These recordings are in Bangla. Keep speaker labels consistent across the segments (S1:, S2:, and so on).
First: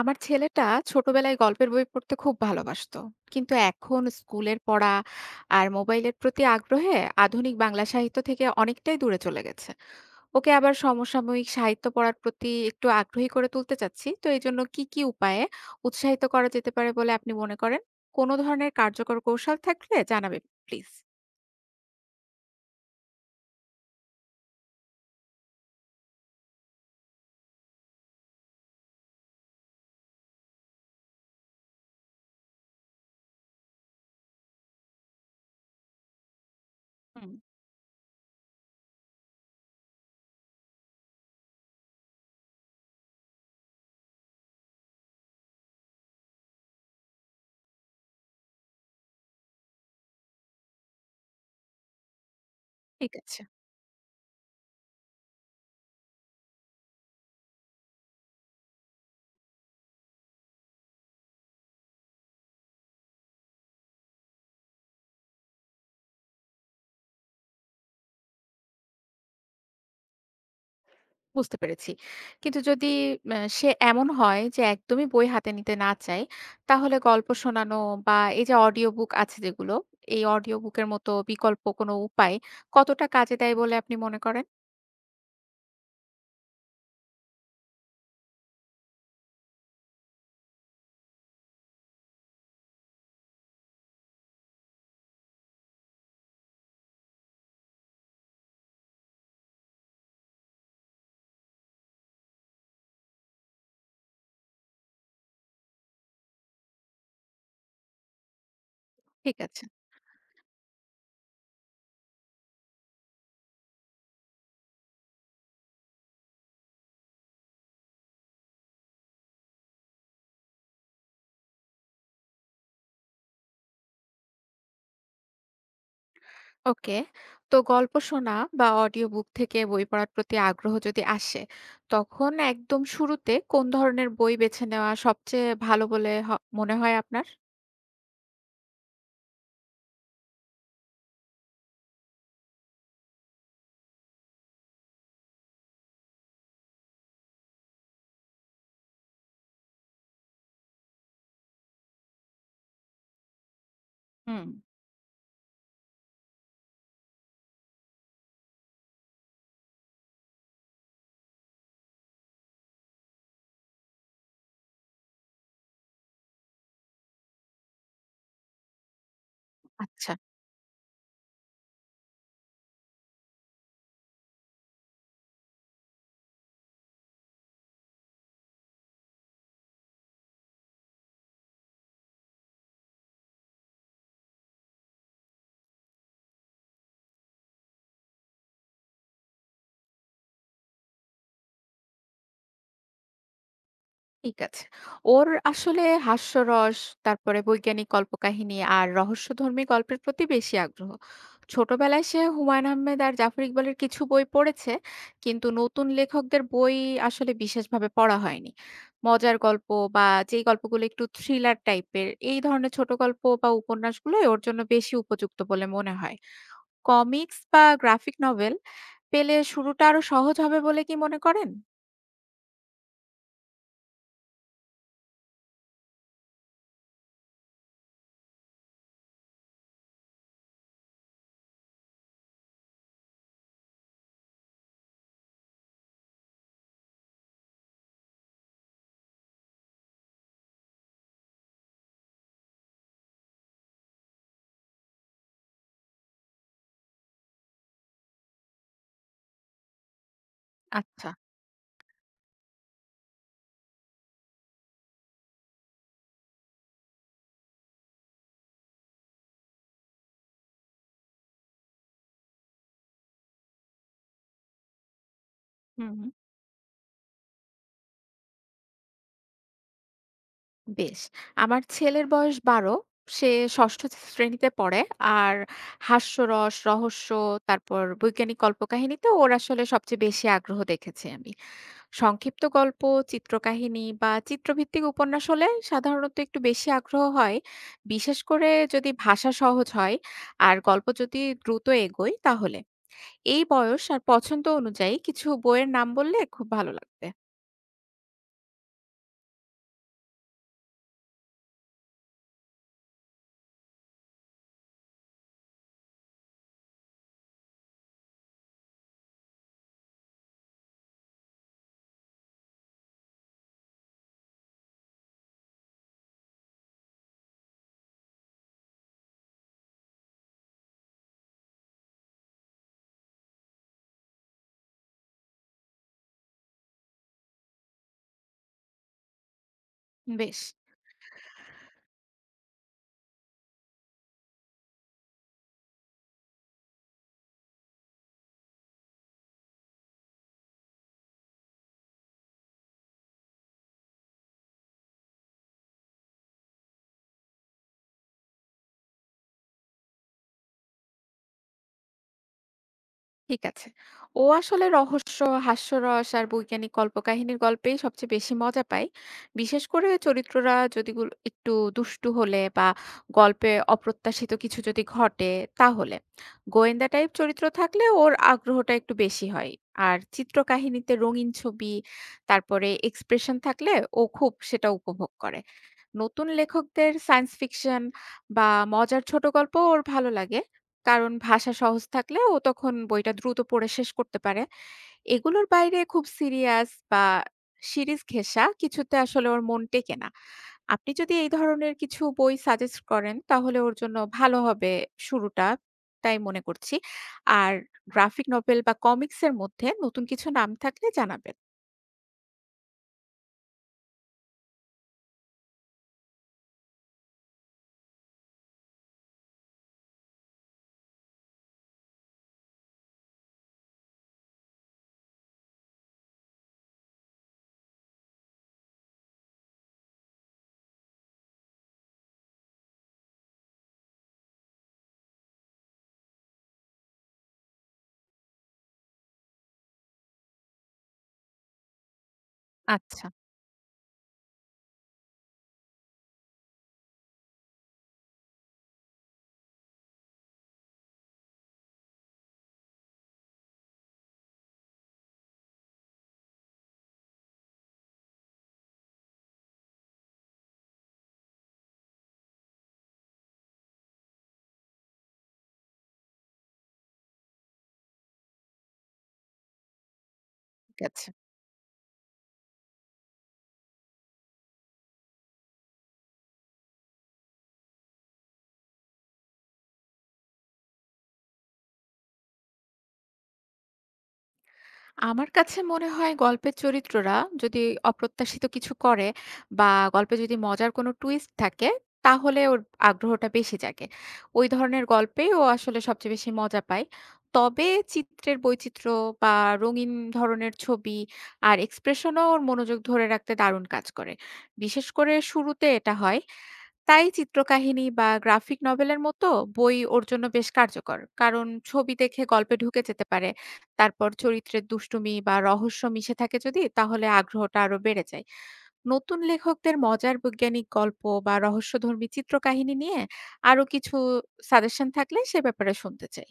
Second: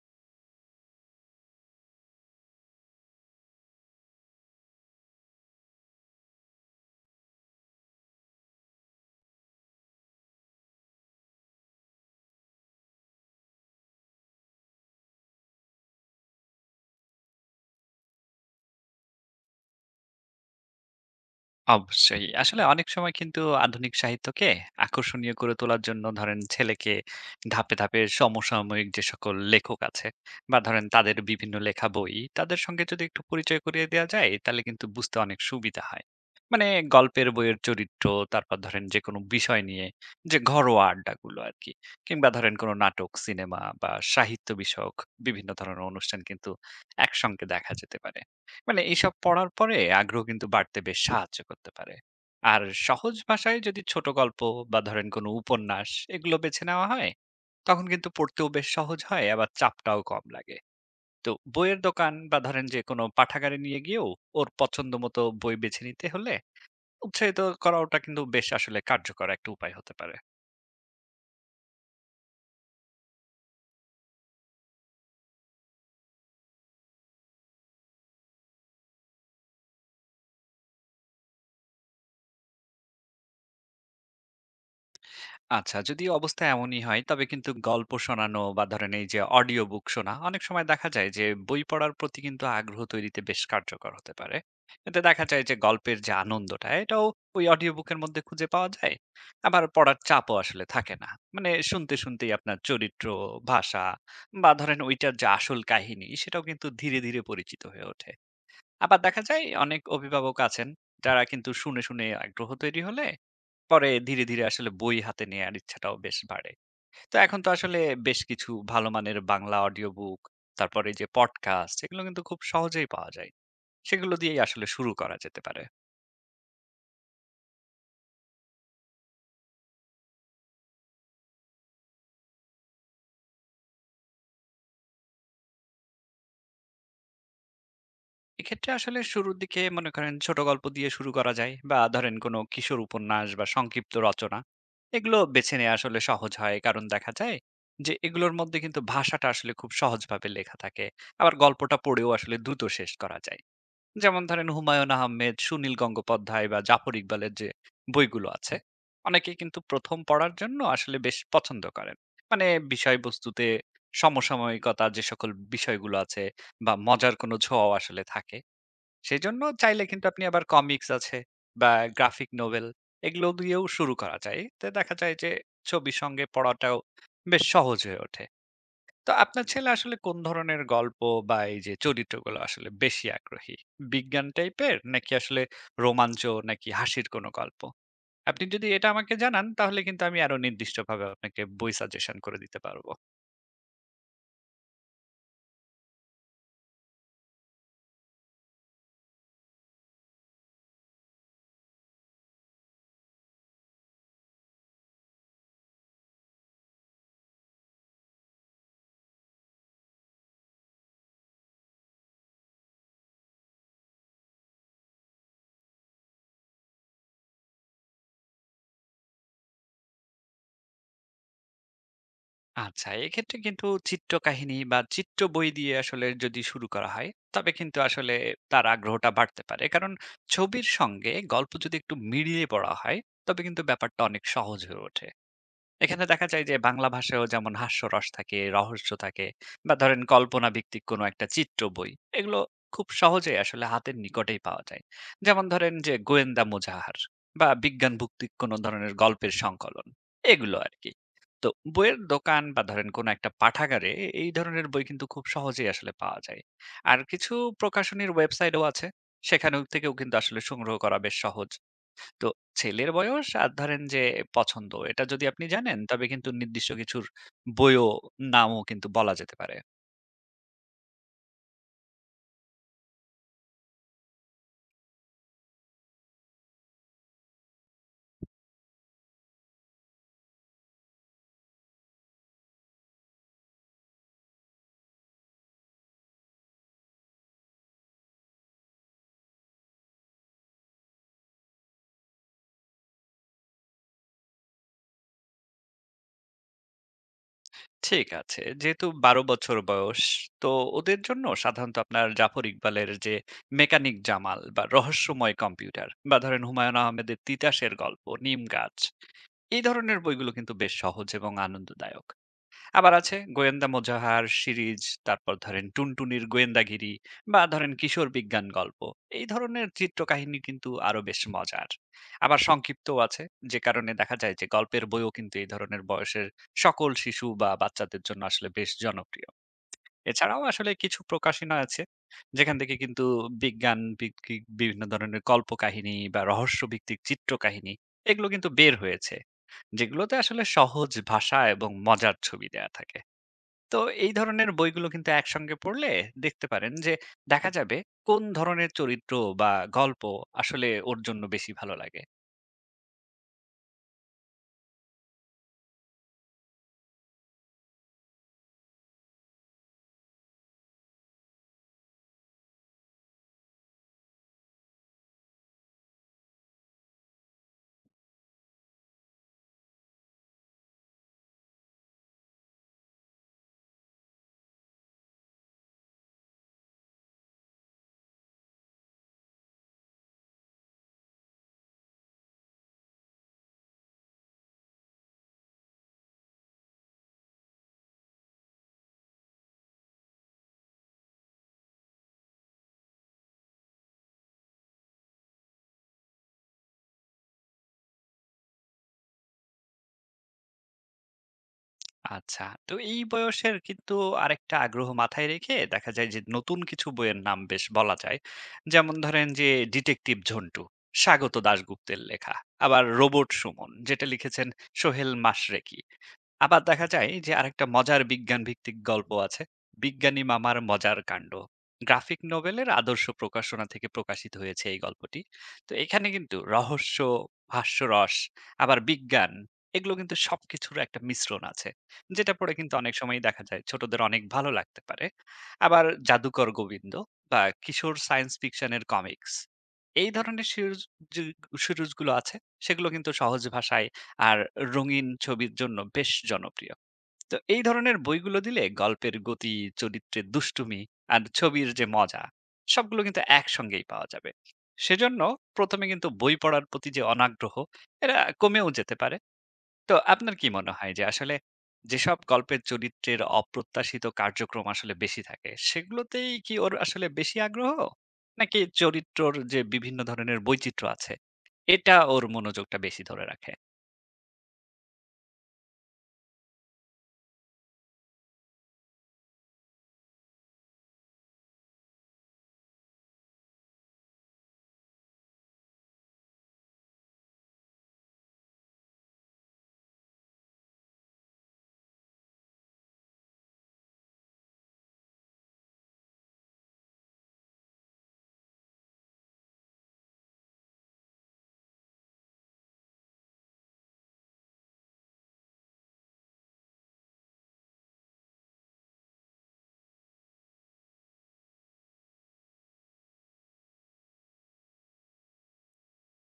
S1: আমার ছেলেটা ছোটবেলায় গল্পের বই পড়তে খুব ভালোবাসতো কিন্তু এখন স্কুলের পড়া আর মোবাইলের প্রতি আগ্রহে আধুনিক বাংলা সাহিত্য থেকে অনেকটাই দূরে চলে গেছে। ওকে আবার সমসাময়িক সাহিত্য পড়ার প্রতি একটু আগ্রহী করে তুলতে চাচ্ছি, তো এই জন্য কি কি উপায়ে উৎসাহিত করা যেতে পারে বলে আপনি মনে করেন? কোনো ধরনের কার্যকর কৌশল থাকলে জানাবেন প্লিজ।
S2: অবশ্যই। আসলে অনেক সময় কিন্তু আধুনিক সাহিত্যকে আকর্ষণীয় করে তোলার জন্য ধরেন ছেলেকে ধাপে, ধাপে সমসাময়িক যে সকল লেখক আছে বা ধরেন তাদের বিভিন্ন লেখা বই, তাদের সঙ্গে যদি একটু পরিচয় করিয়ে দেয়া যায়, তাহলে কিন্তু বুঝতে অনেক সুবিধা হয়। মানে গল্পের
S1: হুম।
S2: বইয়ের চরিত্র, তারপর ধরেন যেকোনো বিষয় নিয়ে যে ঘরোয়া আড্ডাগুলো আরকি। কিংবা ধরেন কোনো নাটক, সিনেমা বা সাহিত্য বিষয়ক বিভিন্ন ধরনের অনুষ্ঠান কিন্তু একসঙ্গে দেখা যেতে পারে। মানে এইসব পড়ার পরে আগ্রহ কিন্তু বাড়তে বেশ সাহায্য করতে পারে। আর
S1: ঠিক
S2: সহজ
S1: আছে।
S2: ভাষায় যদি ছোট গল্প বা ধরেন কোনো উপন্যাস এগুলো বেছে নেওয়া হয়, তখন কিন্তু পড়তেও বেশ সহজ হয় আবার চাপটাও কম লাগে। তো বইয়ের দোকান বা ধরেন যে কোনো পাঠাগারে নিয়ে গিয়েও ওর পছন্দ মতো বই বেছে নিতে হলে উৎসাহিত করা, ওটা কিন্তু বেশ আসলে কার্যকর একটা উপায় হতে পারে।
S1: বুঝতে পেরেছি। কিন্তু যদি সে এমন হয় যে একদমই বই হাতে নিতে না চায়, তাহলে গল্প শোনানো বা এই যে অডিও বুক আছে যেগুলো, এই অডিও বুকের মতো বিকল্প কোনো উপায় কতটা কাজে দেয় বলে আপনি মনে করেন?
S2: আচ্ছা, যদি অবস্থা এমনই হয় তবে কিন্তু গল্প শোনানো বা ধরেন এই যে অডিও বুক শোনা, অনেক সময় দেখা যায় যে বই পড়ার প্রতি কিন্তু আগ্রহ তৈরিতে বেশ কার্যকর হতে পারে। এতে দেখা যায় যে গল্পের যে আনন্দটা এটাও ওই অডিও বুকের মধ্যে খুঁজে পাওয়া যায়। আবার পড়ার চাপও আসলে থাকে না। মানে শুনতে, শুনতেই আপনার চরিত্র, ভাষা বা ধরেন ওইটার যে আসল কাহিনী সেটাও কিন্তু ধীরে, ধীরে পরিচিত হয়ে ওঠে। আবার দেখা
S1: ঠিক
S2: যায়
S1: আছে।
S2: অনেক অভিভাবক আছেন যারা কিন্তু শুনে, শুনে আগ্রহ তৈরি হলে পরে ধীরে, ধীরে আসলে বই হাতে নেয়ার ইচ্ছাটাও বেশ বাড়ে। তো এখন তো আসলে বেশ কিছু ভালো মানের বাংলা অডিও বুক, তারপরে এই যে পডকাস্ট এগুলো কিন্তু খুব সহজেই পাওয়া যায়। সেগুলো দিয়েই আসলে শুরু করা যেতে পারে।
S1: ওকে। তো গল্প শোনা বা অডিও বুক থেকে বই পড়ার প্রতি আগ্রহ যদি আসে, তখন একদম শুরুতে কোন ধরনের বই বেছে নেওয়া সবচেয়ে ভালো বলে মনে হয় আপনার?
S2: এক্ষেত্রে আসলে শুরুর দিকে মনে করেন ছোট গল্প দিয়ে শুরু করা যায় বা ধরেন কোনো কিশোর উপন্যাস বা সংক্ষিপ্ত রচনা এগুলো বেছে নেয়া আসলে সহজ হয়। কারণ দেখা যায় যে এগুলোর মধ্যে কিন্তু ভাষাটা আসলে খুব সহজভাবে লেখা থাকে। আবার গল্পটা পড়েও আসলে দ্রুত শেষ করা যায়। যেমন
S1: হুম।
S2: ধরেন হুমায়ুন আহমেদ, সুনীল গঙ্গোপাধ্যায় বা জাফর ইকবালের যে বইগুলো আছে, অনেকেই কিন্তু ১ম পড়ার জন্য আসলে বেশ পছন্দ করেন। মানে বিষয়বস্তুতে সমসাময়িকতা, যে সকল বিষয়গুলো আছে বা মজার কোনো ছোঁয়াও আসলে থাকে। সেজন্য চাইলে কিন্তু
S1: আচ্ছা।
S2: আপনি আবার কমিকস আছে বা গ্রাফিক নোভেল, এগুলো দিয়েও শুরু করা যায়। এতে দেখা যায় যে ছবির সঙ্গে পড়াটাও বেশ সহজ হয়ে ওঠে। তো আপনার ছেলে আসলে কোন ধরনের গল্প বা এই যে চরিত্রগুলো, আসলে বেশি আগ্রহী? বিজ্ঞান টাইপের নাকি আসলে রোমাঞ্চ নাকি হাসির কোনো গল্প? আপনি যদি এটা আমাকে জানান তাহলে কিন্তু আমি আরো নির্দিষ্টভাবে আপনাকে বই সাজেশন করে দিতে পারবো।
S1: ঠিক আছে। ওর আসলে হাস্যরস, তারপরে বৈজ্ঞানিক কল্পকাহিনী আর রহস্যধর্মী গল্পের প্রতি বেশি আগ্রহ। ছোটবেলায় সে হুমায়ূন আহমেদ আর জাফর ইকবালের কিছু বই পড়েছে, কিন্তু নতুন লেখকদের বই আসলে বিশেষভাবে পড়া হয়নি। মজার গল্প বা যেই গল্পগুলো একটু থ্রিলার টাইপের, এই ধরনের ছোট গল্প বা উপন্যাসগুলোই ওর জন্য বেশি উপযুক্ত বলে মনে হয়। কমিক্স বা গ্রাফিক নভেল পেলে শুরুটা আরো সহজ হবে বলে কি মনে করেন?
S2: আচ্ছা, এক্ষেত্রে কিন্তু চিত্রকাহিনী বা চিত্র বই দিয়ে আসলে যদি শুরু করা হয়, তবে কিন্তু আসলে তার আগ্রহটা বাড়তে পারে। কারণ ছবির সঙ্গে গল্প যদি একটু মিলিয়ে পড়া হয়, তবে কিন্তু ব্যাপারটা অনেক সহজ হয়ে ওঠে। এখানে দেখা যায় যে বাংলা ভাষায়ও যেমন হাস্যরস থাকে, রহস্য থাকে বা ধরেন কল্পনা ভিত্তিক কোনো একটা চিত্র বই। এগুলো খুব সহজেই আসলে হাতের নিকটেই পাওয়া যায়। যেমন ধরেন যে গোয়েন্দা মুজাহার বা বিজ্ঞান ভিত্তিক কোনো ধরনের গল্পের সংকলন, এগুলো আরকি।
S1: আচ্ছা।
S2: তো বইয়ের দোকান বা ধরেন কোনো একটা পাঠাগারে এই ধরনের বই কিন্তু খুব সহজেই আসলে পাওয়া যায়। আর কিছু প্রকাশনীর ওয়েবসাইটও আছে। সেখানেও থেকেও কিন্তু আসলে সংগ্রহ করা বেশ সহজ। তো ছেলের বয়স আর ধরেন যে পছন্দ, এটা যদি আপনি জানেন
S1: হুম,
S2: তবে
S1: হুম।
S2: কিন্তু নির্দিষ্ট কিছুর বইও নামও কিন্তু বলা যেতে পারে।
S1: বেশ। আমার ছেলের বয়স ১২। সে ৬ষ্ঠ শ্রেণীতে পড়ে। আর হাস্যরস, রহস্য, তারপর বৈজ্ঞানিক কল্পকাহিনীতে ওর আসলে সবচেয়ে বেশি আগ্রহ দেখেছি আমি। সংক্ষিপ্ত গল্প, চিত্রকাহিনী বা চিত্রভিত্তিক উপন্যাস হলে সাধারণত একটু বেশি আগ্রহ হয়। বিশেষ করে যদি ভাষা সহজ হয় আর গল্প যদি দ্রুত এগোয় তাহলে। এই বয়স আর পছন্দ অনুযায়ী কিছু বইয়ের নাম বললে খুব ভালো লাগবে।
S2: ঠিক আছে। যেহেতু ১২ বছর বয়স, তো ওদের জন্য সাধারণত আপনার জাফর ইকবালের যে 'মেকানিক জামাল' বা 'রহস্যময় কম্পিউটার' বা ধরেন হুমায়ূন আহমেদের 'তিতাসের গল্প', 'নিম গাছ', এই ধরনের বইগুলো কিন্তু বেশ সহজ এবং আনন্দদায়ক। আবার আছে গোয়েন্দা মোজাহার সিরিজ, তারপর ধরেন টুনটুনির গোয়েন্দাগিরি বা ধরেন কিশোর বিজ্ঞান গল্প, এই ধরনের চিত্রকাহিনী কিন্তু আরো বেশ মজার। আবার সংক্ষিপ্তও আছে, যে কারণে দেখা যায় যে গল্পের বইও কিন্তু এই ধরনের বয়সের সকল শিশু বা বাচ্চাদের জন্য আসলে বেশ জনপ্রিয়।
S1: বেশ।
S2: এছাড়াও আসলে কিছু প্রকাশনা আছে যেখান থেকে কিন্তু বিজ্ঞান ভিত্তিক বিভিন্ন ধরনের কল্পকাহিনী বা রহস্য ভিত্তিক চিত্রকাহিনী, এগুলো কিন্তু বের হয়েছে যেগুলোতে আসলে সহজ ভাষা এবং মজার ছবি দেয়া থাকে। তো এই ধরনের বইগুলো কিন্তু একসঙ্গে পড়লে দেখতে পারেন যে দেখা যাবে কোন ধরনের চরিত্র বা গল্প আসলে ওর জন্য বেশি ভালো লাগে।
S1: ঠিক আছে। ও আসলে রহস্য, হাস্যরস আর বৈজ্ঞানিক কল্পকাহিনীর গল্পেই সবচেয়ে বেশি মজা পায়। বিশেষ করে চরিত্ররা যদি গুলো একটু দুষ্টু হলে বা গল্পে অপ্রত্যাশিত কিছু যদি ঘটে তাহলে, গোয়েন্দা টাইপ চরিত্র থাকলে ওর আগ্রহটা একটু বেশি হয়। আর চিত্রকাহিনীতে রঙিন ছবি, তারপরে এক্সপ্রেশন থাকলে ও খুব সেটা উপভোগ করে। নতুন লেখকদের সায়েন্স ফিকশন বা মজার ছোট গল্প ওর ভালো লাগে, কারণ ভাষা সহজ থাকলে ও তখন বইটা দ্রুত পড়ে শেষ করতে পারে। এগুলোর বাইরে খুব সিরিয়াস বা সিরিজ ঘেঁষা কিছুতে আসলে ওর মন টেকে না। আপনি যদি এই ধরনের কিছু বই সাজেস্ট করেন তাহলে ওর জন্য ভালো হবে শুরুটা, তাই মনে করছি। আর গ্রাফিক নভেল বা কমিক্সের মধ্যে নতুন কিছু নাম থাকলে জানাবেন।
S2: আচ্ছা, তো এই বয়সের কিন্তু আরেকটা আগ্রহ মাথায় রেখে দেখা যায় যে নতুন কিছু বইয়ের নাম বেশ বলা যায়। যেমন ধরেন যে ডিটেকটিভ ঝন্টু, স্বাগত দাশগুপ্তের লেখা। আবার রোবট সুমন, যেটা লিখেছেন সোহেল মাশরেকি। আবার দেখা যায় যে আরেকটা মজার বিজ্ঞান ভিত্তিক গল্প আছে, বিজ্ঞানী মামার মজার কাণ্ড। গ্রাফিক নোবেলের আদর্শ প্রকাশনা থেকে প্রকাশিত হয়েছে এই গল্পটি। তো এখানে কিন্তু রহস্য, হাস্যরস, আবার বিজ্ঞান, এগুলো কিন্তু সবকিছুর একটা মিশ্রণ আছে, যেটা পড়ে কিন্তু অনেক
S1: আচ্ছা।
S2: সময় দেখা যায় ছোটদের অনেক ভালো লাগতে পারে। আবার জাদুকর গোবিন্দ বা কিশোর সায়েন্স ফিকশনের কমিক্স, এই ধরনের সিরিজ, যে সিরিজগুলো আছে সেগুলো কিন্তু সহজ ভাষায় আর রঙিন ছবির জন্য বেশ জনপ্রিয়। তো এই ধরনের বইগুলো দিলে গল্পের গতি, চরিত্রের দুষ্টুমি আর ছবির যে মজা, সবগুলো কিন্তু একসঙ্গেই পাওয়া যাবে। সেজন্য প্রথমে কিন্তু বই পড়ার প্রতি যে অনাগ্রহ, এরা কমেও যেতে পারে। তো আপনার কি মনে
S1: ঠিক
S2: হয় যে
S1: আছে।
S2: আসলে যেসব গল্পের চরিত্রের অপ্রত্যাশিত কার্যক্রম আসলে বেশি থাকে, সেগুলোতেই কি ওর আসলে বেশি আগ্রহ? নাকি চরিত্রর যে বিভিন্ন ধরনের বৈচিত্র্য আছে, এটা ওর মনোযোগটা বেশি ধরে রাখে?
S1: আমার কাছে মনে হয় গল্পের চরিত্ররা যদি অপ্রত্যাশিত কিছু করে বা গল্পে যদি মজার কোনো টুইস্ট থাকে তাহলে ওর আগ্রহটা বেশি জাগে। ওই ধরনের গল্পেই ও আসলে সবচেয়ে বেশি মজা পায়। তবে চিত্রের বৈচিত্র্য বা রঙিন ধরনের ছবি আর এক্সপ্রেশনও ওর মনোযোগ ধরে রাখতে দারুণ কাজ করে। বিশেষ করে শুরুতে এটা হয়। তাই চিত্রকাহিনী বা গ্রাফিক নভেলের মতো বই ওর জন্য বেশ কার্যকর, কারণ ছবি দেখে গল্পে ঢুকে যেতে পারে। তারপর চরিত্রের দুষ্টুমি বা রহস্য মিশে থাকে যদি তাহলে আগ্রহটা আরো বেড়ে যায়। নতুন লেখকদের মজার বৈজ্ঞানিক গল্প বা রহস্যধর্মী চিত্রকাহিনী নিয়ে আরো কিছু সাজেশন থাকলে সে ব্যাপারে শুনতে চাই।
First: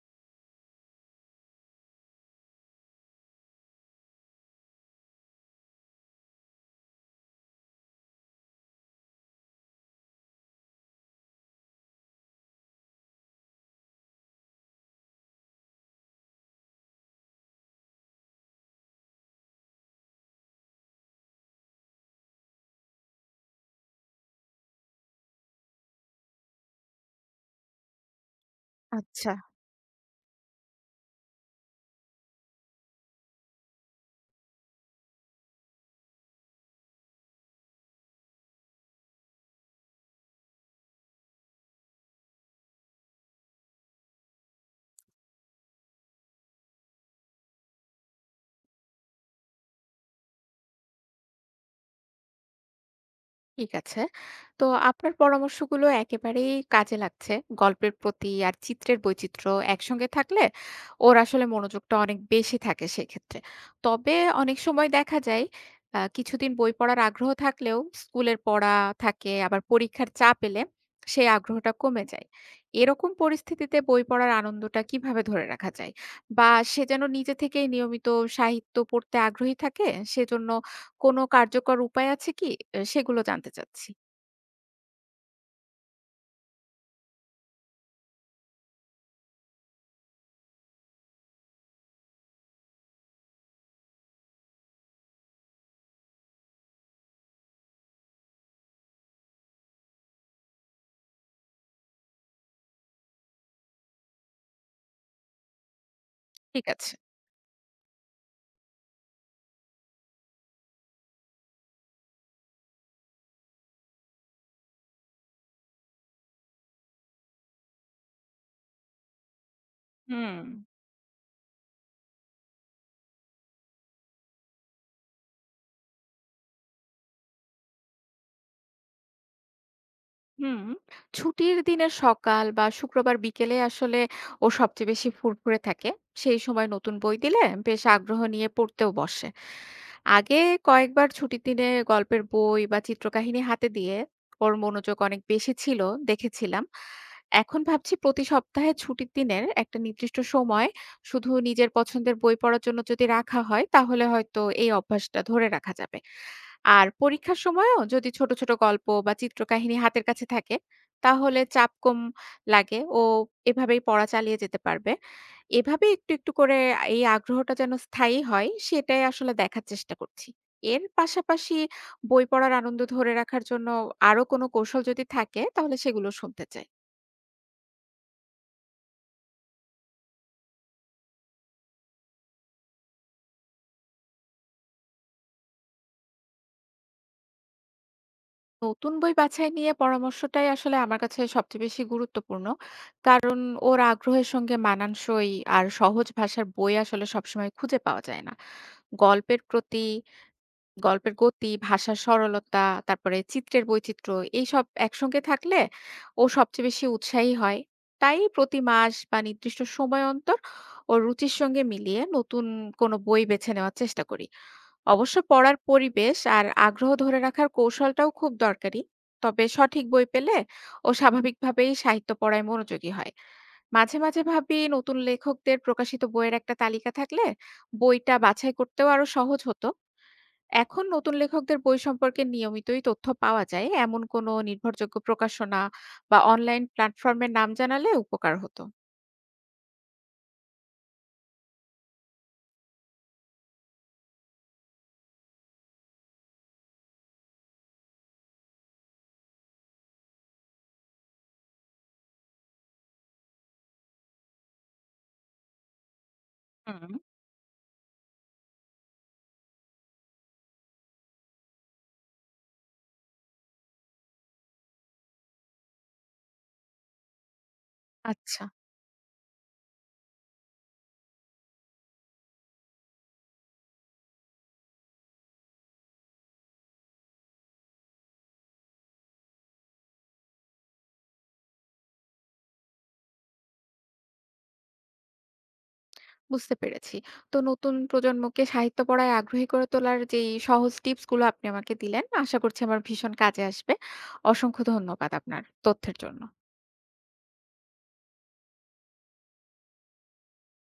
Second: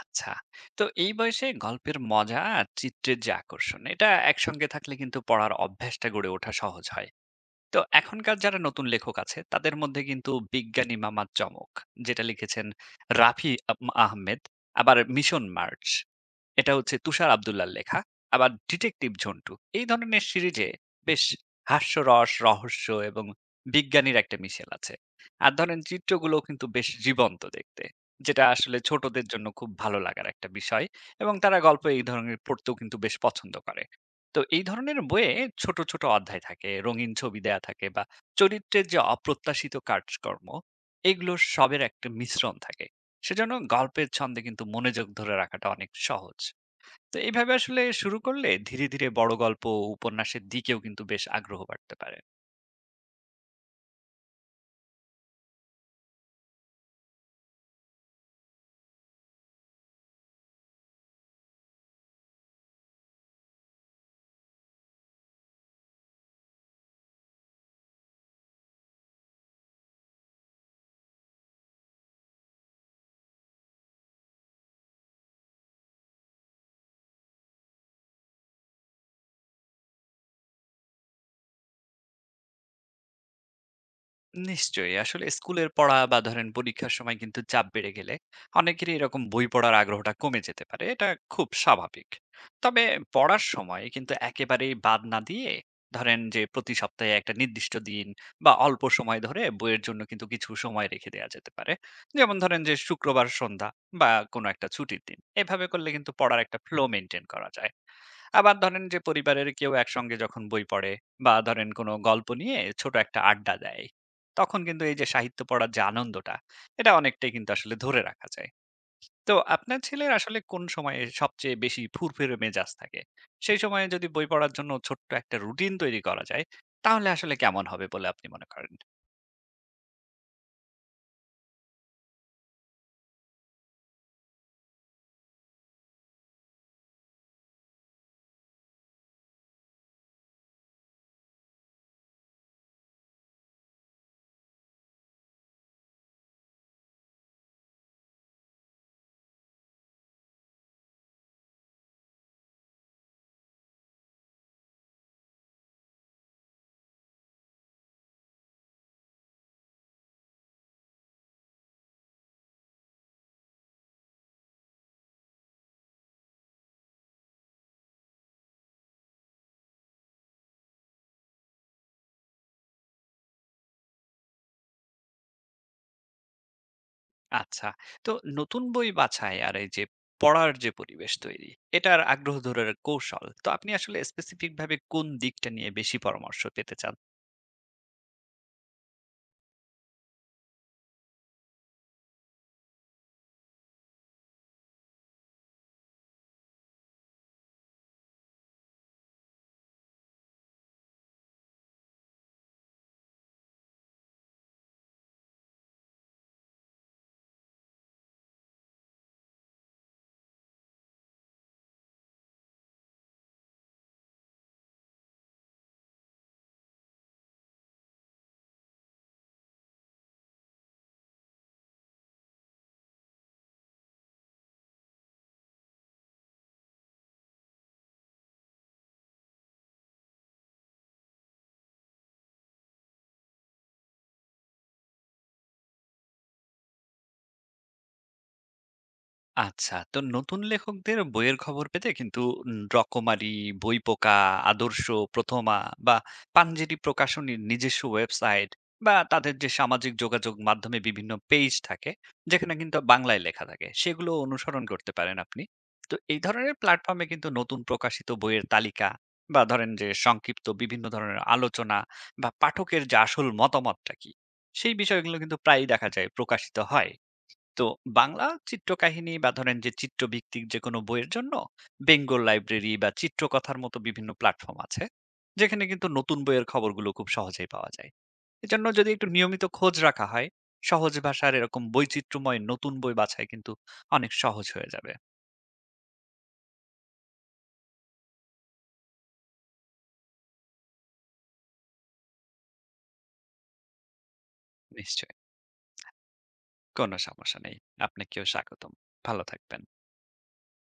S2: আচ্ছা। তো এই বয়সে গল্পের মজা আর চিত্রের যে আকর্ষণ, এটা একসঙ্গে থাকলে কিন্তু পড়ার অভ্যাসটা গড়ে ওঠা সহজ হয়। তো এখনকার যারা নতুন লেখক আছে, তাদের মধ্যে কিন্তু বিজ্ঞানী মামা চমক, যেটা লিখেছেন রাফি আহমেদ, আবার মিশন মার্চ, এটা হচ্ছে তুষার আব্দুল্লাহর লেখা। আবার ডিটেকটিভ ঝন্টু। এই ধরনের সিরিজে বেশ হাস্যরস, রহস্য এবং বিজ্ঞানীর একটা মিশেল আছে। আর ধরেন চিত্রগুলোও কিন্তু বেশ জীবন্ত দেখতে, যেটা আসলে ছোটদের
S1: আচ্ছা।
S2: জন্য খুব ভালো লাগার একটা বিষয়, এবং তারা গল্প এই ধরনের পড়তেও কিন্তু বেশ পছন্দ করে। তো এই ধরনের বইয়ে ছোট, ছোট অধ্যায় থাকে, রঙিন ছবি দেয়া থাকে বা চরিত্রের যে অপ্রত্যাশিত কাজকর্ম, এগুলো সবের একটা মিশ্রণ থাকে। সেজন্য গল্পের ছন্দে কিন্তু মনোযোগ ধরে রাখাটা অনেক সহজ। তো এইভাবে আসলে শুরু করলে ধীরে ধীরে বড় গল্প, উপন্যাসের দিকেও কিন্তু বেশ আগ্রহ বাড়তে পারে।
S1: ঠিক আছে। তো আপনার পরামর্শগুলো একেবারেই কাজে লাগছে। গল্পের প্রতি আর চিত্রের বৈচিত্র্য একসঙ্গে থাকলে ওর আসলে মনোযোগটা অনেক বেশি থাকে সেক্ষেত্রে। তবে অনেক সময় দেখা যায় কিছুদিন বই পড়ার আগ্রহ থাকলেও স্কুলের পড়া থাকে, আবার পরীক্ষার চাপ এলে সেই আগ্রহটা কমে যায়। এরকম পরিস্থিতিতে বই পড়ার আনন্দটা কিভাবে ধরে রাখা যায়? বা সে যেন নিজে থেকেই নিয়মিত সাহিত্য পড়তে আগ্রহী থাকে, সেজন্য কোনো কার্যকর উপায় আছে কি? এ সেগুলো জানতে চাচ্ছি।
S2: নিশ্চয়ই। আসলে স্কুলের পড়া বা ধরেন পরীক্ষার সময় কিন্তু চাপ বেড়ে গেলে অনেকেরই এরকম বই পড়ার আগ্রহটা কমে যেতে পারে। এটা খুব স্বাভাবিক। তবে পড়ার সময় কিন্তু একেবারেই বাদ না দিয়ে ধরেন যে প্রতি সপ্তাহে একটা নির্দিষ্ট দিন বা অল্প সময় ধরে বইয়ের জন্য কিন্তু কিছু সময় রেখে দেওয়া যেতে পারে। যেমন ধরেন যে শুক্রবার সন্ধ্যা বা কোনো একটা ছুটির দিন। এভাবে করলে কিন্তু পড়ার একটা
S1: ঠিক
S2: ফ্লো
S1: আছে।
S2: মেইনটেইন করা যায়। আবার ধরেন যে পরিবারের কেউ একসঙ্গে যখন বই পড়ে বা ধরেন কোনো গল্প নিয়ে ছোট একটা আড্ডা দেয়, তখন কিন্তু এই যে সাহিত্য পড়ার যে আনন্দটা, এটা অনেকটাই কিন্তু আসলে ধরে রাখা যায়। তো আপনার ছেলের আসলে
S1: হুম।
S2: কোন সময়ে সবচেয়ে বেশি ফুরফুরে মেজাজ থাকে? সেই সময়ে যদি বই পড়ার জন্য ছোট্ট একটা রুটিন তৈরি করা যায়, তাহলে আসলে কেমন হবে বলে আপনি মনে করেন?
S1: হুম, ছুটির দিনের সকাল বা শুক্রবার বিকেলে আসলে ও সবচেয়ে বেশি ফুরফুরে থাকে। সেই সময় নতুন বই দিলে বেশ আগ্রহ নিয়ে পড়তেও বসে। আগে কয়েকবার ছুটির দিনে গল্পের বই বা চিত্রকাহিনী হাতে দিয়ে ওর মনোযোগ অনেক বেশি ছিল, দেখেছিলাম। এখন ভাবছি প্রতি সপ্তাহে ছুটির দিনের একটা নির্দিষ্ট সময় শুধু নিজের পছন্দের বই পড়ার জন্য যদি রাখা হয়, তাহলে হয়তো এই অভ্যাসটা ধরে রাখা যাবে। আর পরীক্ষার সময়ও যদি ছোট, ছোট গল্প বা চিত্রকাহিনী হাতের কাছে থাকে, তাহলে চাপ কম লাগে ও এভাবেই পড়া চালিয়ে যেতে পারবে। এভাবে একটু, একটু করে এই আগ্রহটা যেন স্থায়ী হয়, সেটাই আসলে দেখার চেষ্টা করছি। এর পাশাপাশি বই পড়ার আনন্দ ধরে রাখার জন্য আরো কোনো কৌশল যদি থাকে, তাহলে সেগুলো শুনতে চাই।
S2: আচ্ছা। তো নতুন বই বাছাই আর এই যে পড়ার যে পরিবেশ তৈরি, এটার আগ্রহ ধরে কৌশল। তো আপনি আসলে স্পেসিফিক ভাবে কোন দিকটা নিয়ে বেশি পরামর্শ পেতে চান?
S1: নতুন বই বাছাই নিয়ে পরামর্শটাই আসলে আমার কাছে সবচেয়ে বেশি গুরুত্বপূর্ণ। কারণ ওর আগ্রহের সঙ্গে মানানসই আর সহজ ভাষার বই আসলে সবসময় খুঁজে পাওয়া যায় না। গল্পের প্রতি, গল্পের গতি, ভাষার সরলতা, তারপরে চিত্রের বৈচিত্র্য, এইসব একসঙ্গে থাকলে ও সবচেয়ে বেশি উৎসাহী হয়। তাই প্রতি মাস বা নির্দিষ্ট সময় অন্তর ওর রুচির সঙ্গে মিলিয়ে নতুন কোনো বই বেছে নেওয়ার চেষ্টা করি। অবশ্য পড়ার পরিবেশ আর আগ্রহ ধরে রাখার কৌশলটাও খুব দরকারি। তবে সঠিক বই পেলে ও স্বাভাবিকভাবেই সাহিত্য পড়ায় মনোযোগী হয়। মাঝে, মাঝে ভাবি নতুন লেখকদের প্রকাশিত বইয়ের একটা তালিকা থাকলে বইটা বাছাই করতেও আরো সহজ হতো। এখন নতুন লেখকদের বই সম্পর্কে নিয়মিতই তথ্য পাওয়া যায় এমন কোনো নির্ভরযোগ্য প্রকাশনা বা অনলাইন প্ল্যাটফর্মের নাম জানালে উপকার হতো।
S2: আচ্ছা, তো নতুন লেখকদের বইয়ের খবর পেতে কিন্তু রকমারি, বইপোকা, আদর্শ, প্রথমা বা পাঞ্জেরি প্রকাশনীর নিজস্ব ওয়েবসাইট বা তাদের যে সামাজিক যোগাযোগ মাধ্যমে বিভিন্ন পেজ থাকে, যেখানে কিন্তু বাংলায় লেখা থাকে, সেগুলো অনুসরণ করতে পারেন আপনি। তো এই ধরনের
S1: হুম।
S2: প্ল্যাটফর্মে কিন্তু নতুন প্রকাশিত বইয়ের তালিকা বা ধরেন যে সংক্ষিপ্ত বিভিন্ন ধরনের আলোচনা বা পাঠকের যে আসল মতামতটা কি, সেই বিষয়গুলো কিন্তু প্রায়ই দেখা যায় প্রকাশিত হয়। তো বাংলা
S1: আচ্ছা,
S2: চিত্রকাহিনী বা ধরেন যে চিত্রভিত্তিক যে কোনো বইয়ের জন্য বেঙ্গল লাইব্রেরি বা চিত্রকথার মতো বিভিন্ন প্ল্যাটফর্ম আছে যেখানে কিন্তু নতুন বইয়ের খবরগুলো খুব সহজেই পাওয়া যায়। এজন্য যদি একটু নিয়মিত খোঁজ রাখা হয় সহজ ভাষার এরকম বৈচিত্র্যময় নতুন বই বাছাই কিন্তু অনেক সহজ হয়ে যাবে।
S1: বুঝতে পেরেছি। তো নতুন প্রজন্মকে সাহিত্য পড়ায় আগ্রহী করে তোলার যেই সহজ টিপসগুলো আপনি আমাকে দিলেন, আশা করছি আমার ভীষণ কাজে আসবে। অসংখ্য ধন্যবাদ
S2: নিশ্চয়ই।
S1: আপনার তথ্যের জন্য।
S2: কোনো সমস্যা নেই। আপনাকেও স্বাগতম। ভালো থাকবেন।